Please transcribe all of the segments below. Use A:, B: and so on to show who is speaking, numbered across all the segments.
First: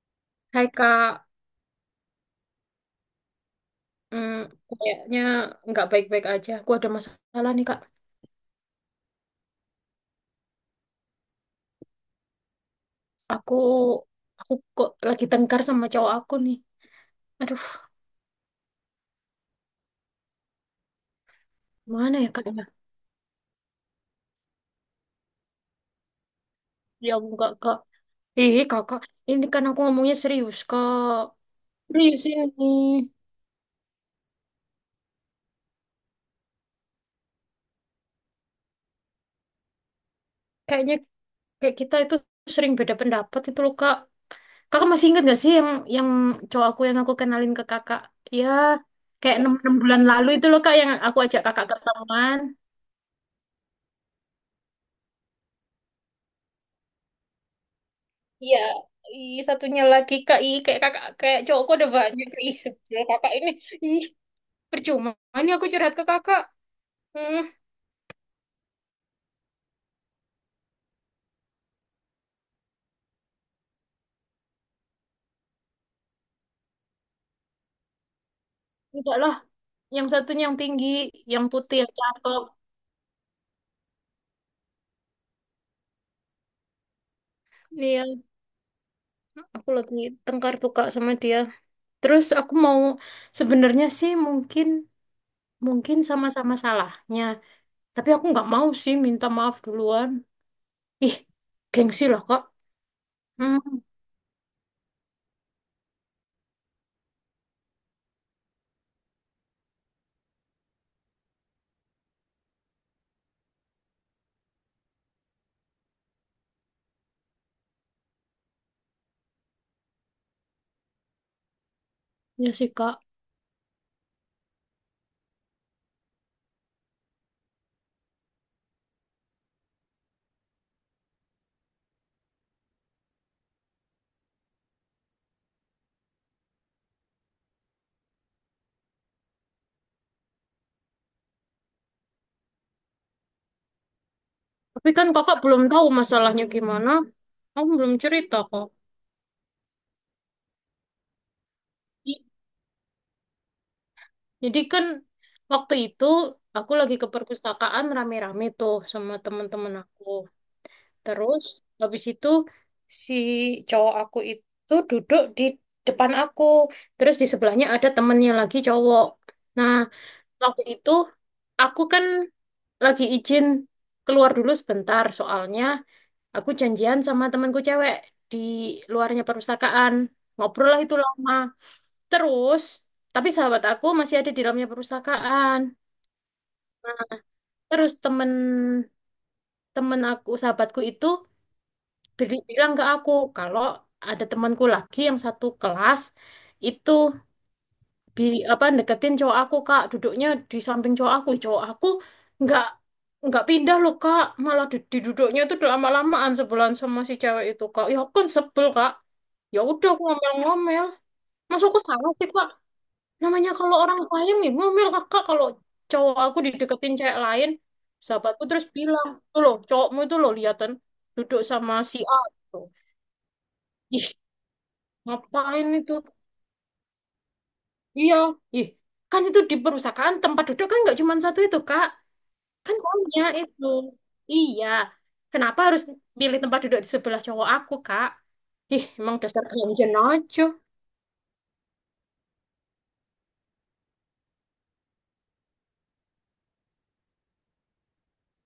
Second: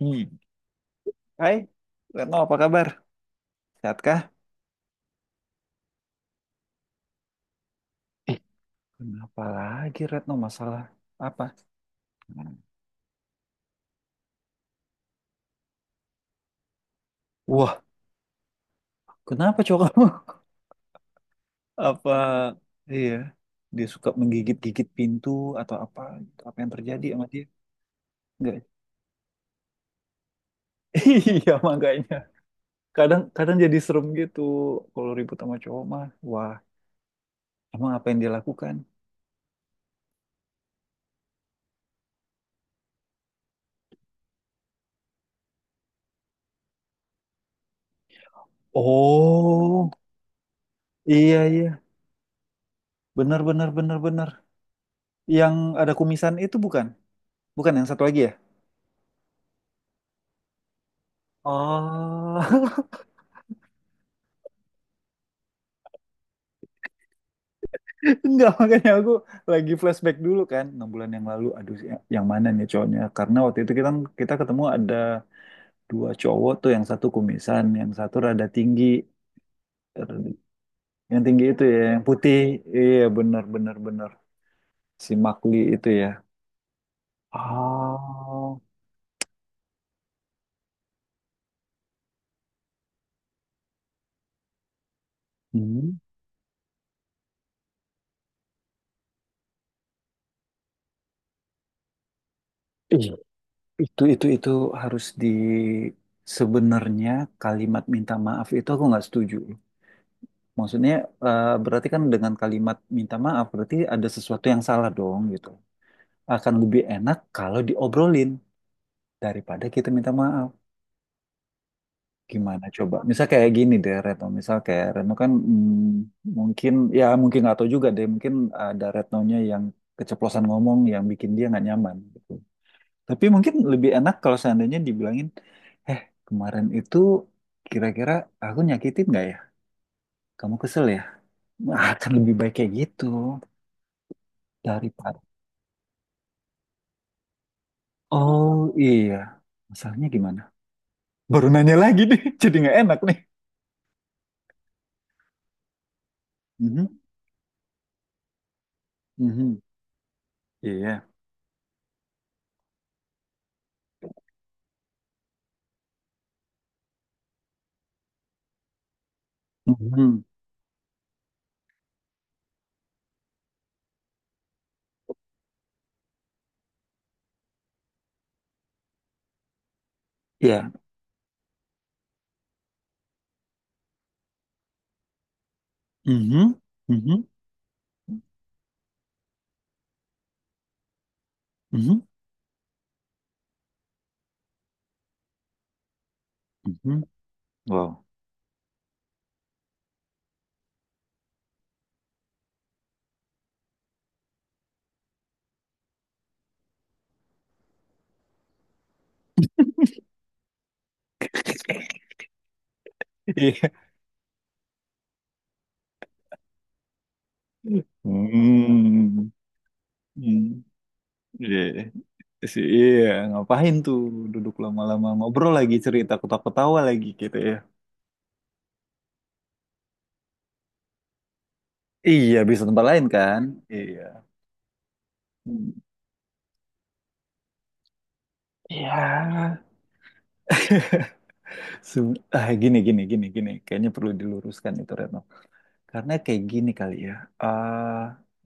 A: Hmm.
B: Hai Kak,
A: Hai, Retno apa kabar? Sehat kah?
B: Hmm, kayaknya nggak baik-baik aja. Aku ada masalah nih Kak.
A: Ih, kenapa lagi Retno masalah apa?
B: Aku aku kok lagi tengkar sama cowok aku nih. Aduh,
A: Wah, kenapa cowok kamu? Apa,
B: mana ya Kak? Ya.
A: iya, dia suka menggigit-gigit pintu atau apa? Gitu. Apa yang terjadi
B: Ya,
A: sama dia?
B: enggak Kak. Ih
A: Enggak.
B: Kakak, ini kan aku ngomongnya serius Kak.
A: Iya, makanya.
B: Serius ini.
A: Kadang kadang jadi serem gitu kalau ribut sama cowok mah. Wah, emang apa yang dia lakukan?
B: Kayaknya kayak kita itu sering beda pendapat itu loh Kak. Kakak masih ingat gak sih yang cowok aku yang aku kenalin ke Kakak? Ya, kayak enam enam
A: Oh,
B: bulan lalu itu loh Kak yang aku
A: iya
B: ajak Kakak
A: iya.
B: ketemuan.
A: Benar benar benar benar. Yang ada kumisan itu bukan? Bukan yang satu lagi ya?
B: Iya, ih, satunya lagi kak, kayak kakak, kayak cowokku ada banyak,
A: Oh,
B: kak sebel kakak ini, ih, percuma, ini aku curhat ke kakak, hmm,
A: Enggak, makanya aku lagi flashback dulu kan, enam bulan yang lalu, aduh yang mana nih cowoknya? Karena waktu itu kita kita ketemu ada dua cowok tuh, yang satu kumisan, yang satu rada tinggi.
B: Enggak lah,
A: Er,
B: yang satunya yang tinggi,
A: yang
B: yang
A: tinggi itu
B: putih,
A: ya,
B: yang
A: yang putih,
B: cakep.
A: iya bener bener bener, si Makli itu ya.
B: Iya,
A: Oh,
B: aku lagi tengkar tuh kak sama dia, terus aku mau, sebenarnya sih mungkin,
A: hmm.
B: mungkin sama-sama salahnya, tapi aku nggak mau sih minta maaf duluan, ih, gengsi lah kak,
A: Ih,
B: hmm,
A: itu harus di, sebenarnya kalimat minta maaf itu aku nggak setuju. Maksudnya berarti kan dengan kalimat minta maaf berarti ada sesuatu yang salah dong gitu. Akan lebih enak kalau diobrolin daripada kita minta maaf.
B: ya
A: Gimana
B: sih kak.
A: coba? Misal kayak gini deh Retno, misal kayak Retno kan mungkin ya mungkin nggak tahu juga deh, mungkin ada Retnonya yang keceplosan ngomong yang bikin dia nggak nyaman gitu. Tapi mungkin lebih enak kalau seandainya dibilangin, eh kemarin itu kira-kira aku nyakitin nggak ya? Kamu kesel ya? Nah, akan lebih baik kayak gitu
B: Tapi kan
A: daripada.
B: kakak belum tahu masalahnya gimana. Aku belum cerita
A: Oh
B: kok.
A: iya, masalahnya gimana? Baru nanya lagi nih,
B: I-
A: jadi nggak enak nih.
B: Jadi kan waktu itu aku
A: Mhm.
B: lagi ke perpustakaan rame-rame tuh sama
A: Mhm.
B: teman-teman aku.
A: Iya.
B: Terus habis itu si cowok aku itu duduk di depan aku. Terus di sebelahnya ada temennya lagi cowok. Nah,
A: Mhm.
B: waktu itu aku kan lagi izin keluar dulu sebentar soalnya aku janjian sama temanku cewek di luarnya perpustakaan. Ngobrol
A: Iya.
B: lah itu lama. Terus, tapi sahabat aku masih ada di dalamnya perpustakaan.
A: Mhm. Mhm.
B: Terus temen temen aku, sahabatku itu
A: Mhm.
B: bilang ke aku kalau ada temanku lagi yang satu kelas itu
A: Mhm. Wow.
B: bi apa deketin cowok aku kak, duduknya di samping cowok aku, cowok aku nggak nggak pindah loh kak, malah di duduknya itu udah lama-lamaan sebelan sama si cewek itu kak. Ya aku kan sebel kak, ya udah aku ngomel-ngomel, masuk aku salah sih kak, namanya kalau
A: Iya.
B: orang sayang nih ngomel kakak kalau cowok aku dideketin cewek lain. Sahabatku terus bilang
A: Hmm.
B: tuh loh cowokmu itu loh
A: Hmm.
B: liatan duduk
A: Iya.
B: sama si A gitu.
A: Iya. Ngapain tuh
B: Ih,
A: duduk lama-lama ngobrol
B: ngapain
A: lagi
B: itu,
A: cerita ketawa-ketawa lagi gitu ya.
B: iya, ih, kan itu di perpustakaan tempat duduk kan nggak cuma satu itu kak.
A: Iya, bisa
B: Kan
A: tempat lain
B: punya
A: kan?
B: itu.
A: Iya.
B: Iya. Kenapa
A: Hmm.
B: harus pilih tempat duduk di sebelah cowok aku, Kak? Ih, emang dasar
A: Iya.
B: ganjen aja.
A: Se- Ah, gini, gini, gini, gini. Kayaknya perlu diluruskan itu, Retno. Karena kayak gini kali ya, eh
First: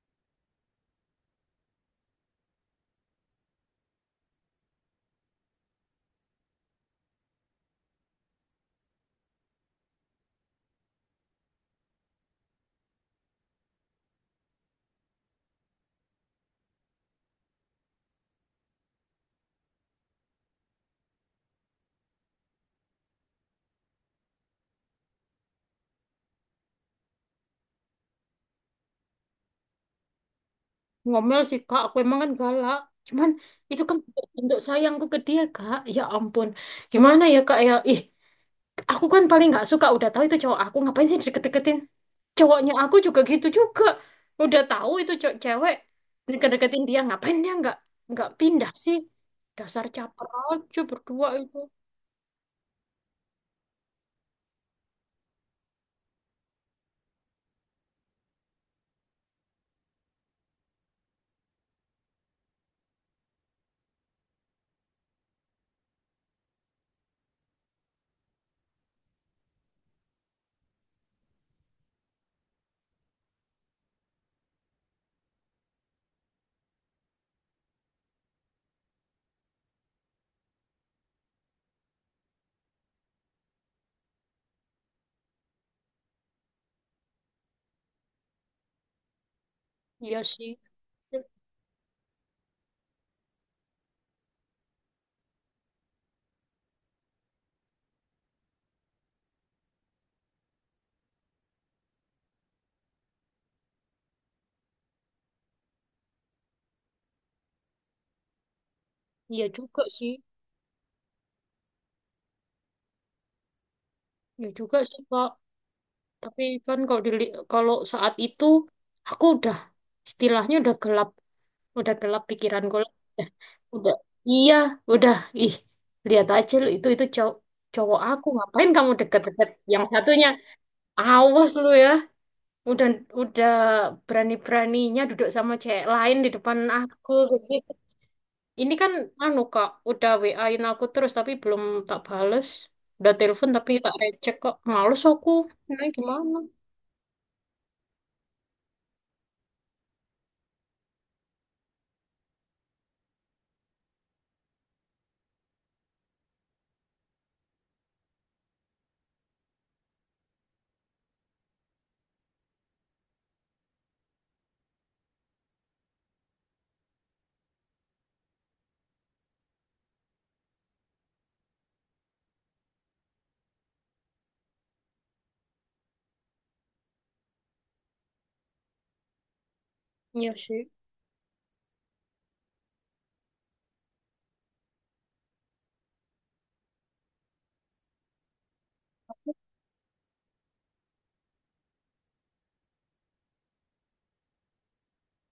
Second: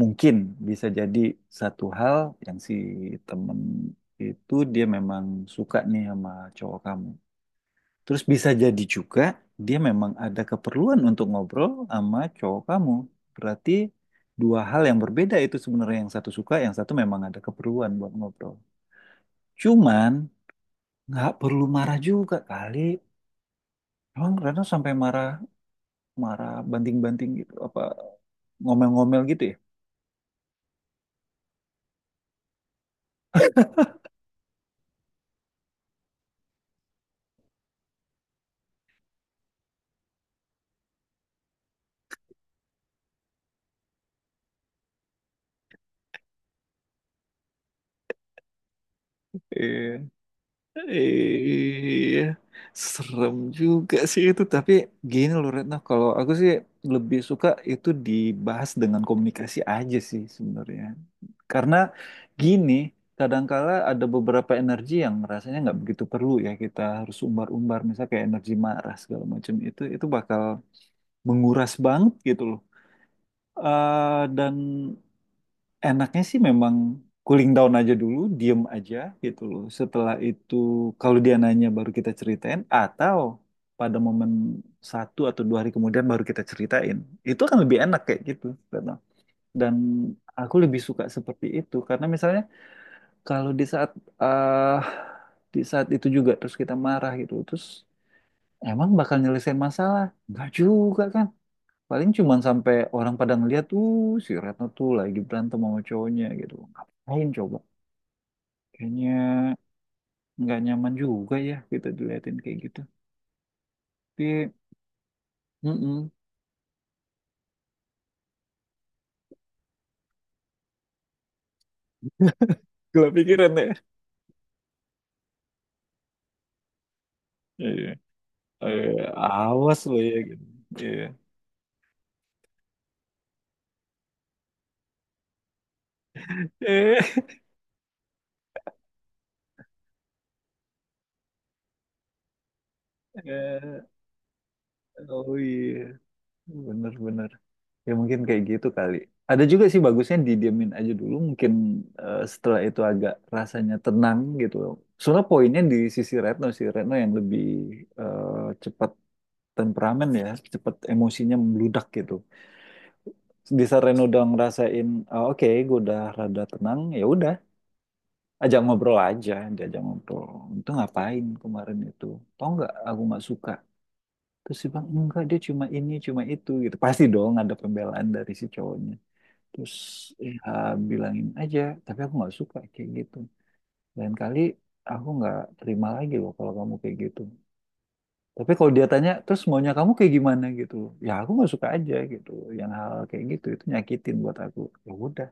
A: mungkin bisa jadi satu hal yang si temen itu dia memang suka nih sama cowok kamu. Terus bisa jadi juga dia memang ada keperluan untuk ngobrol sama cowok kamu. Berarti dua hal yang berbeda itu sebenarnya yang satu suka, yang satu memang ada keperluan buat ngobrol. Cuman nggak perlu marah juga kali. Emang Rano sampai marah, marah banting-banting gitu, apa ngomel-ngomel gitu ya?
B: Ngomel sih, Kak. Aku emang kan galak. Cuman itu kan bentuk sayangku ke dia, Kak. Ya ampun. Gimana ya, Kak? Ya, ih, aku kan paling nggak suka. Udah tahu itu cowok aku. Ngapain sih deket-deketin? Cowoknya aku juga gitu juga. Udah tahu itu cowok cewek. Deket-deketin dia. Ngapain dia nggak pindah sih? Dasar
A: Iya.
B: caper aja berdua itu.
A: Iya, serem juga sih itu. Tapi gini loh Retno, kalau aku sih lebih suka itu dibahas dengan komunikasi aja sih sebenarnya. Karena gini, kadangkala ada beberapa energi yang rasanya nggak begitu perlu ya kita harus umbar-umbar, misalnya kayak energi marah segala macam itu bakal menguras banget gitu loh. Dan enaknya sih memang cooling down aja dulu, diem aja gitu loh. Setelah itu kalau dia nanya baru kita ceritain atau pada momen satu atau dua hari kemudian baru kita ceritain. Itu akan lebih enak kayak gitu. Retno. Dan
B: Iya
A: aku
B: sih.
A: lebih suka seperti itu karena misalnya kalau eh di saat itu juga terus kita marah gitu terus emang bakal nyelesain masalah? Enggak juga kan? Paling cuman sampai orang pada ngeliat, tuh si Retno tuh lagi berantem sama cowoknya gitu. Ngapain coba? Kayaknya
B: Iya juga sih,
A: nggak nyaman juga ya kita diliatin kayak gitu.
B: iya
A: Tapi,
B: juga sih Kak.
A: mm
B: Tapi kan kalau saat itu aku udah istilahnya udah gelap pikiranku lah.
A: gila
B: Udah,
A: pikiran ya.
B: udah, iya, udah. Ih, lihat aja lu itu cowok
A: Iya.
B: cowok aku, ngapain
A: Eh,
B: kamu deket-deket
A: awas
B: yang
A: lo ya
B: satunya,
A: gitu. Iya.
B: awas lu ya, udah udah berani-beraninya duduk sama cewek lain di depan aku. Ini kan anu Kak, udah WA-in aku terus tapi belum tak bales. Udah telepon tapi
A: Eh,
B: tak recek kok. Males
A: eh,
B: aku.
A: oh iya,
B: Ini gimana?
A: bener-bener. Ya mungkin kayak gitu kali. Ada juga sih bagusnya didiemin aja dulu. Mungkin setelah itu agak rasanya tenang gitu. Soalnya poinnya di sisi Retno sih. Retno yang lebih eh, cepat temperamen ya. Cepat emosinya membludak gitu. Di saat Retno udah ngerasain, "Oh, oke gue udah rada tenang. Ya udah, ajak ngobrol aja. Diajak ngobrol. Itu ngapain kemarin itu? Tau nggak aku nggak suka." Terus dia bilang, enggak dia cuma ini, cuma itu gitu. Pasti dong ada pembelaan dari si cowoknya. Terus
B: Iya
A: ya
B: sih.
A: bilangin aja tapi aku nggak suka kayak gitu, lain kali aku nggak terima lagi loh kalau kamu kayak gitu. Tapi kalau dia tanya terus maunya kamu kayak gimana gitu loh. Ya aku nggak suka aja gitu, yang hal kayak gitu itu nyakitin buat aku. Ya udah,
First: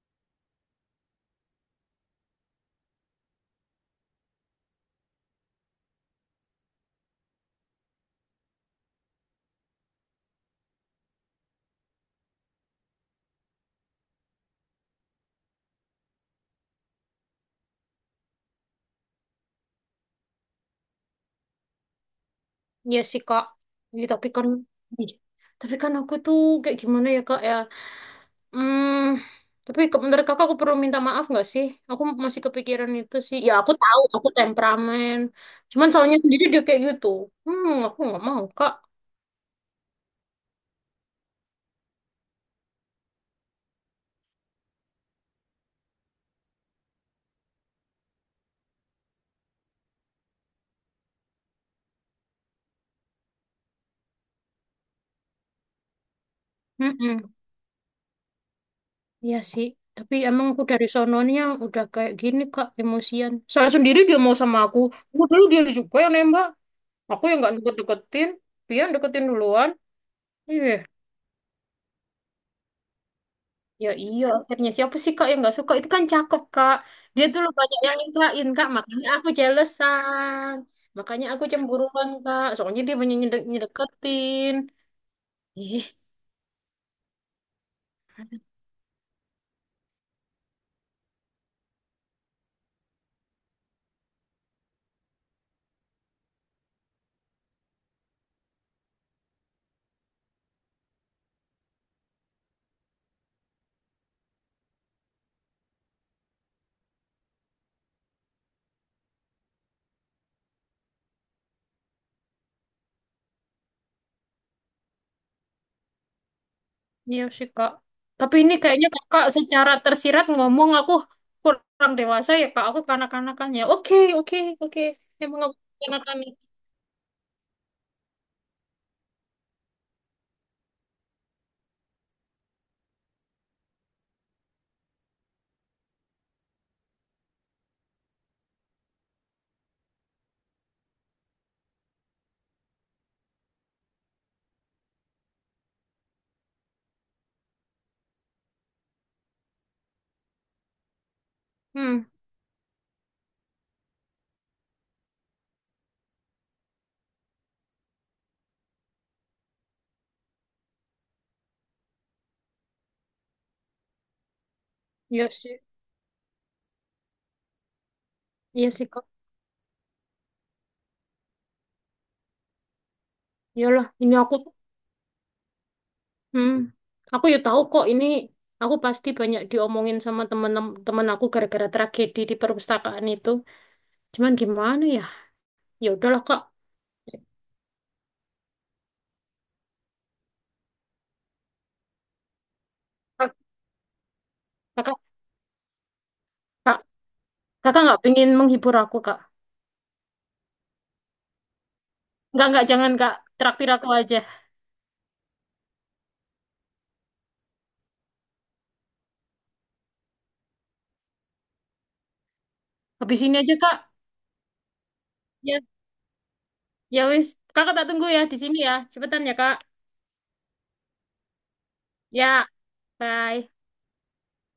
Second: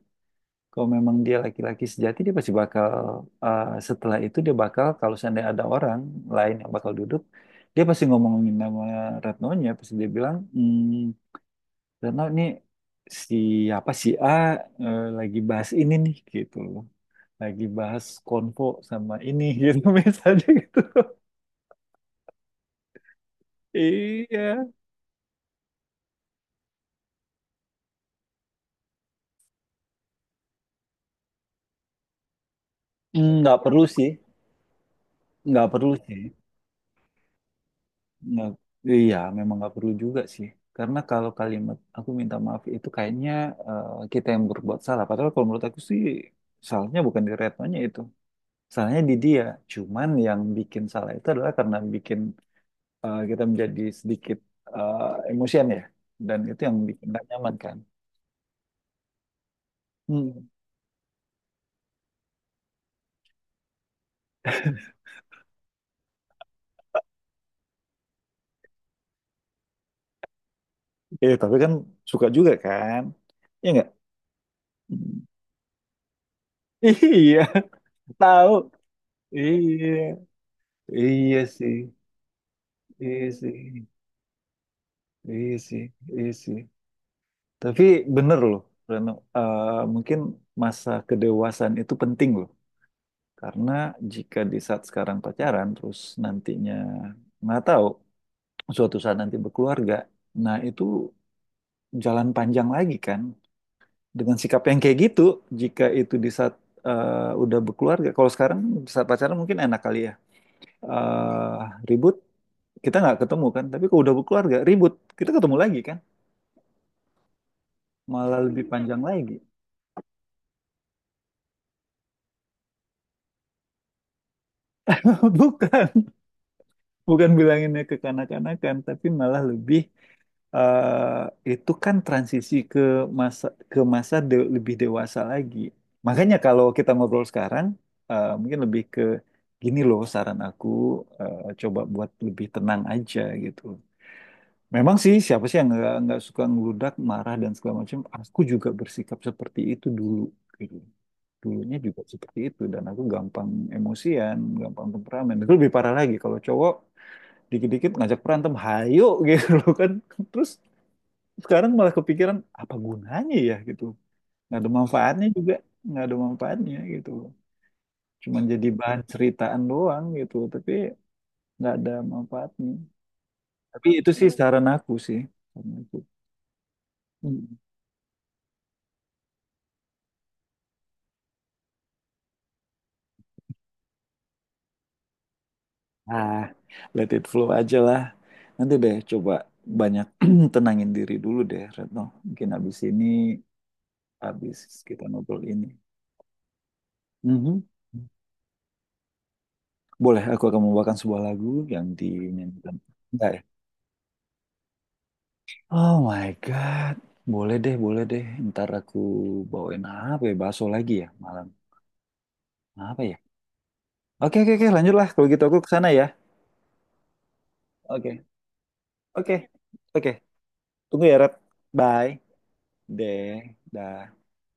A: kalau memang dia laki-laki sejati dia pasti bakal, setelah itu dia bakal kalau seandainya ada orang lain yang bakal duduk, dia pasti ngomongin nama Retno-nya, pasti dia bilang hmm. Karena ini siapa si A, lagi bahas ini nih gitu loh. Lagi bahas konvo sama ini gitu misalnya gitu.
B: Iya sih Kak. Iya
A: Iya.
B: Ih, tapi kan aku tuh kayak gimana ya Kak ya? Hmm, tapi menurut Kakak aku perlu minta maaf nggak sih? Aku masih kepikiran itu
A: Hmm,
B: sih. Ya
A: nggak
B: aku
A: perlu
B: tahu
A: sih,
B: aku temperamen.
A: nggak
B: Cuman
A: perlu
B: salahnya
A: sih.
B: sendiri dia kayak gitu. Aku nggak mau
A: Nggak, iya, memang nggak perlu juga sih. Karena kalau kalimat aku minta maaf itu kayaknya kita yang berbuat salah. Padahal kalau menurut aku sih salahnya bukan di retnonya itu. Salahnya di dia. Cuman yang bikin salah itu adalah karena bikin, kita menjadi sedikit eh, emosian ya, dan itu yang
B: Kak.
A: bikin nggak nyaman kan.
B: Iya sih, tapi emang
A: Hmm.
B: aku dari sononya udah kayak gini Kak, emosian. Salah sendiri dia mau sama aku. Aku dulu dia juga yang nembak. Aku yang nggak deket-deketin, dia yang deketin duluan. Iya,
A: Eh tapi kan suka juga kan. Iya nggak.
B: ya iya akhirnya siapa sih
A: Hmm.
B: Kak yang nggak suka? Itu kan cakep Kak. Dia
A: Iya.
B: tuh lu banyak yang nikahin
A: Tahu.
B: Kak, makanya aku
A: Iya.
B: jealousan. Makanya
A: Iya
B: aku
A: sih.
B: cemburuan Kak, soalnya dia banyak
A: Iya sih.
B: nyedeketin.
A: Iya sih.
B: Ih.
A: Iya sih, tapi bener loh Reno. Mungkin masa kedewasaan itu penting loh, karena jika di saat sekarang pacaran terus nantinya, nggak tahu, suatu saat nanti berkeluarga. Nah itu jalan panjang lagi kan dengan sikap yang kayak gitu. Jika itu di saat, udah berkeluarga, kalau sekarang di saat pacaran mungkin enak kali ya. Eh, Ribut kita nggak ketemu kan, tapi kalau udah berkeluarga ribut kita ketemu lagi kan,
B: Iya sih kak. Tapi
A: malah
B: ini
A: lebih
B: kayaknya
A: panjang
B: kakak
A: lagi.
B: secara tersirat ngomong aku kurang dewasa ya kak. Aku kanak-kanakan ya. Oke, oke, oke. Emang aku
A: Bukan,
B: kanak-kanak.
A: bukan bilanginnya ke kanak-kanakan, tapi malah lebih, itu kan transisi ke masa, lebih dewasa lagi. Makanya kalau kita ngobrol sekarang, mungkin lebih ke gini loh saran aku, coba buat lebih tenang aja gitu. Memang sih siapa sih yang nggak suka ngeludak, marah dan segala macam. Aku juga bersikap seperti itu dulu. Gitu. Dulunya juga
B: Hmm.
A: seperti itu dan aku gampang emosian, gampang temperamen. Itu lebih parah lagi kalau cowok dikit-dikit ngajak berantem, hayo gitu loh kan. Terus sekarang malah kepikiran apa gunanya ya gitu. Nggak ada manfaatnya
B: Iya
A: juga,
B: sih.
A: nggak ada manfaatnya gitu. Cuman jadi
B: Iya sih
A: bahan
B: kak.
A: ceritaan doang gitu, tapi nggak ada manfaatnya.
B: Iyalah.
A: Tapi itu
B: Ini
A: sih
B: aku.
A: saran aku sih. Saran aku.
B: Hmm. Aku ya
A: Hmm.
B: tahu kok ini. Aku pasti banyak diomongin sama temen-temen aku gara-gara tragedi di perpustakaan itu. Cuman gimana ya? Ya udahlah kak.
A: Ah, let it flow aja lah. Nanti deh coba banyak tenangin diri dulu deh, Retno. Mungkin habis
B: Kak-
A: ini, habis
B: Kakak
A: kita ngobrol ini.
B: kak.
A: Mhm.
B: Kakak nggak pengen menghibur aku kak.
A: Boleh, aku akan membawakan sebuah lagu yang
B: Nggak,
A: dinyanyikan.
B: jangan kak.
A: Bentar ya.
B: Traktir aku aja.
A: Oh my God. Boleh deh, boleh deh. Ntar aku bawain apa ya? Bakso lagi ya malam. Apa ya?
B: Habis ini aja kak.
A: Oke, oke, oke. Lanjutlah. Kalau gitu aku
B: Ya.
A: ke sana ya.
B: Ya wis, kakak tak tunggu ya
A: Oke,
B: di sini ya. Cepetan
A: oke,
B: ya, Kak.
A: oke. Tunggu ya, Rep. Bye.
B: Ya,
A: Deh.
B: bye.
A: Dah.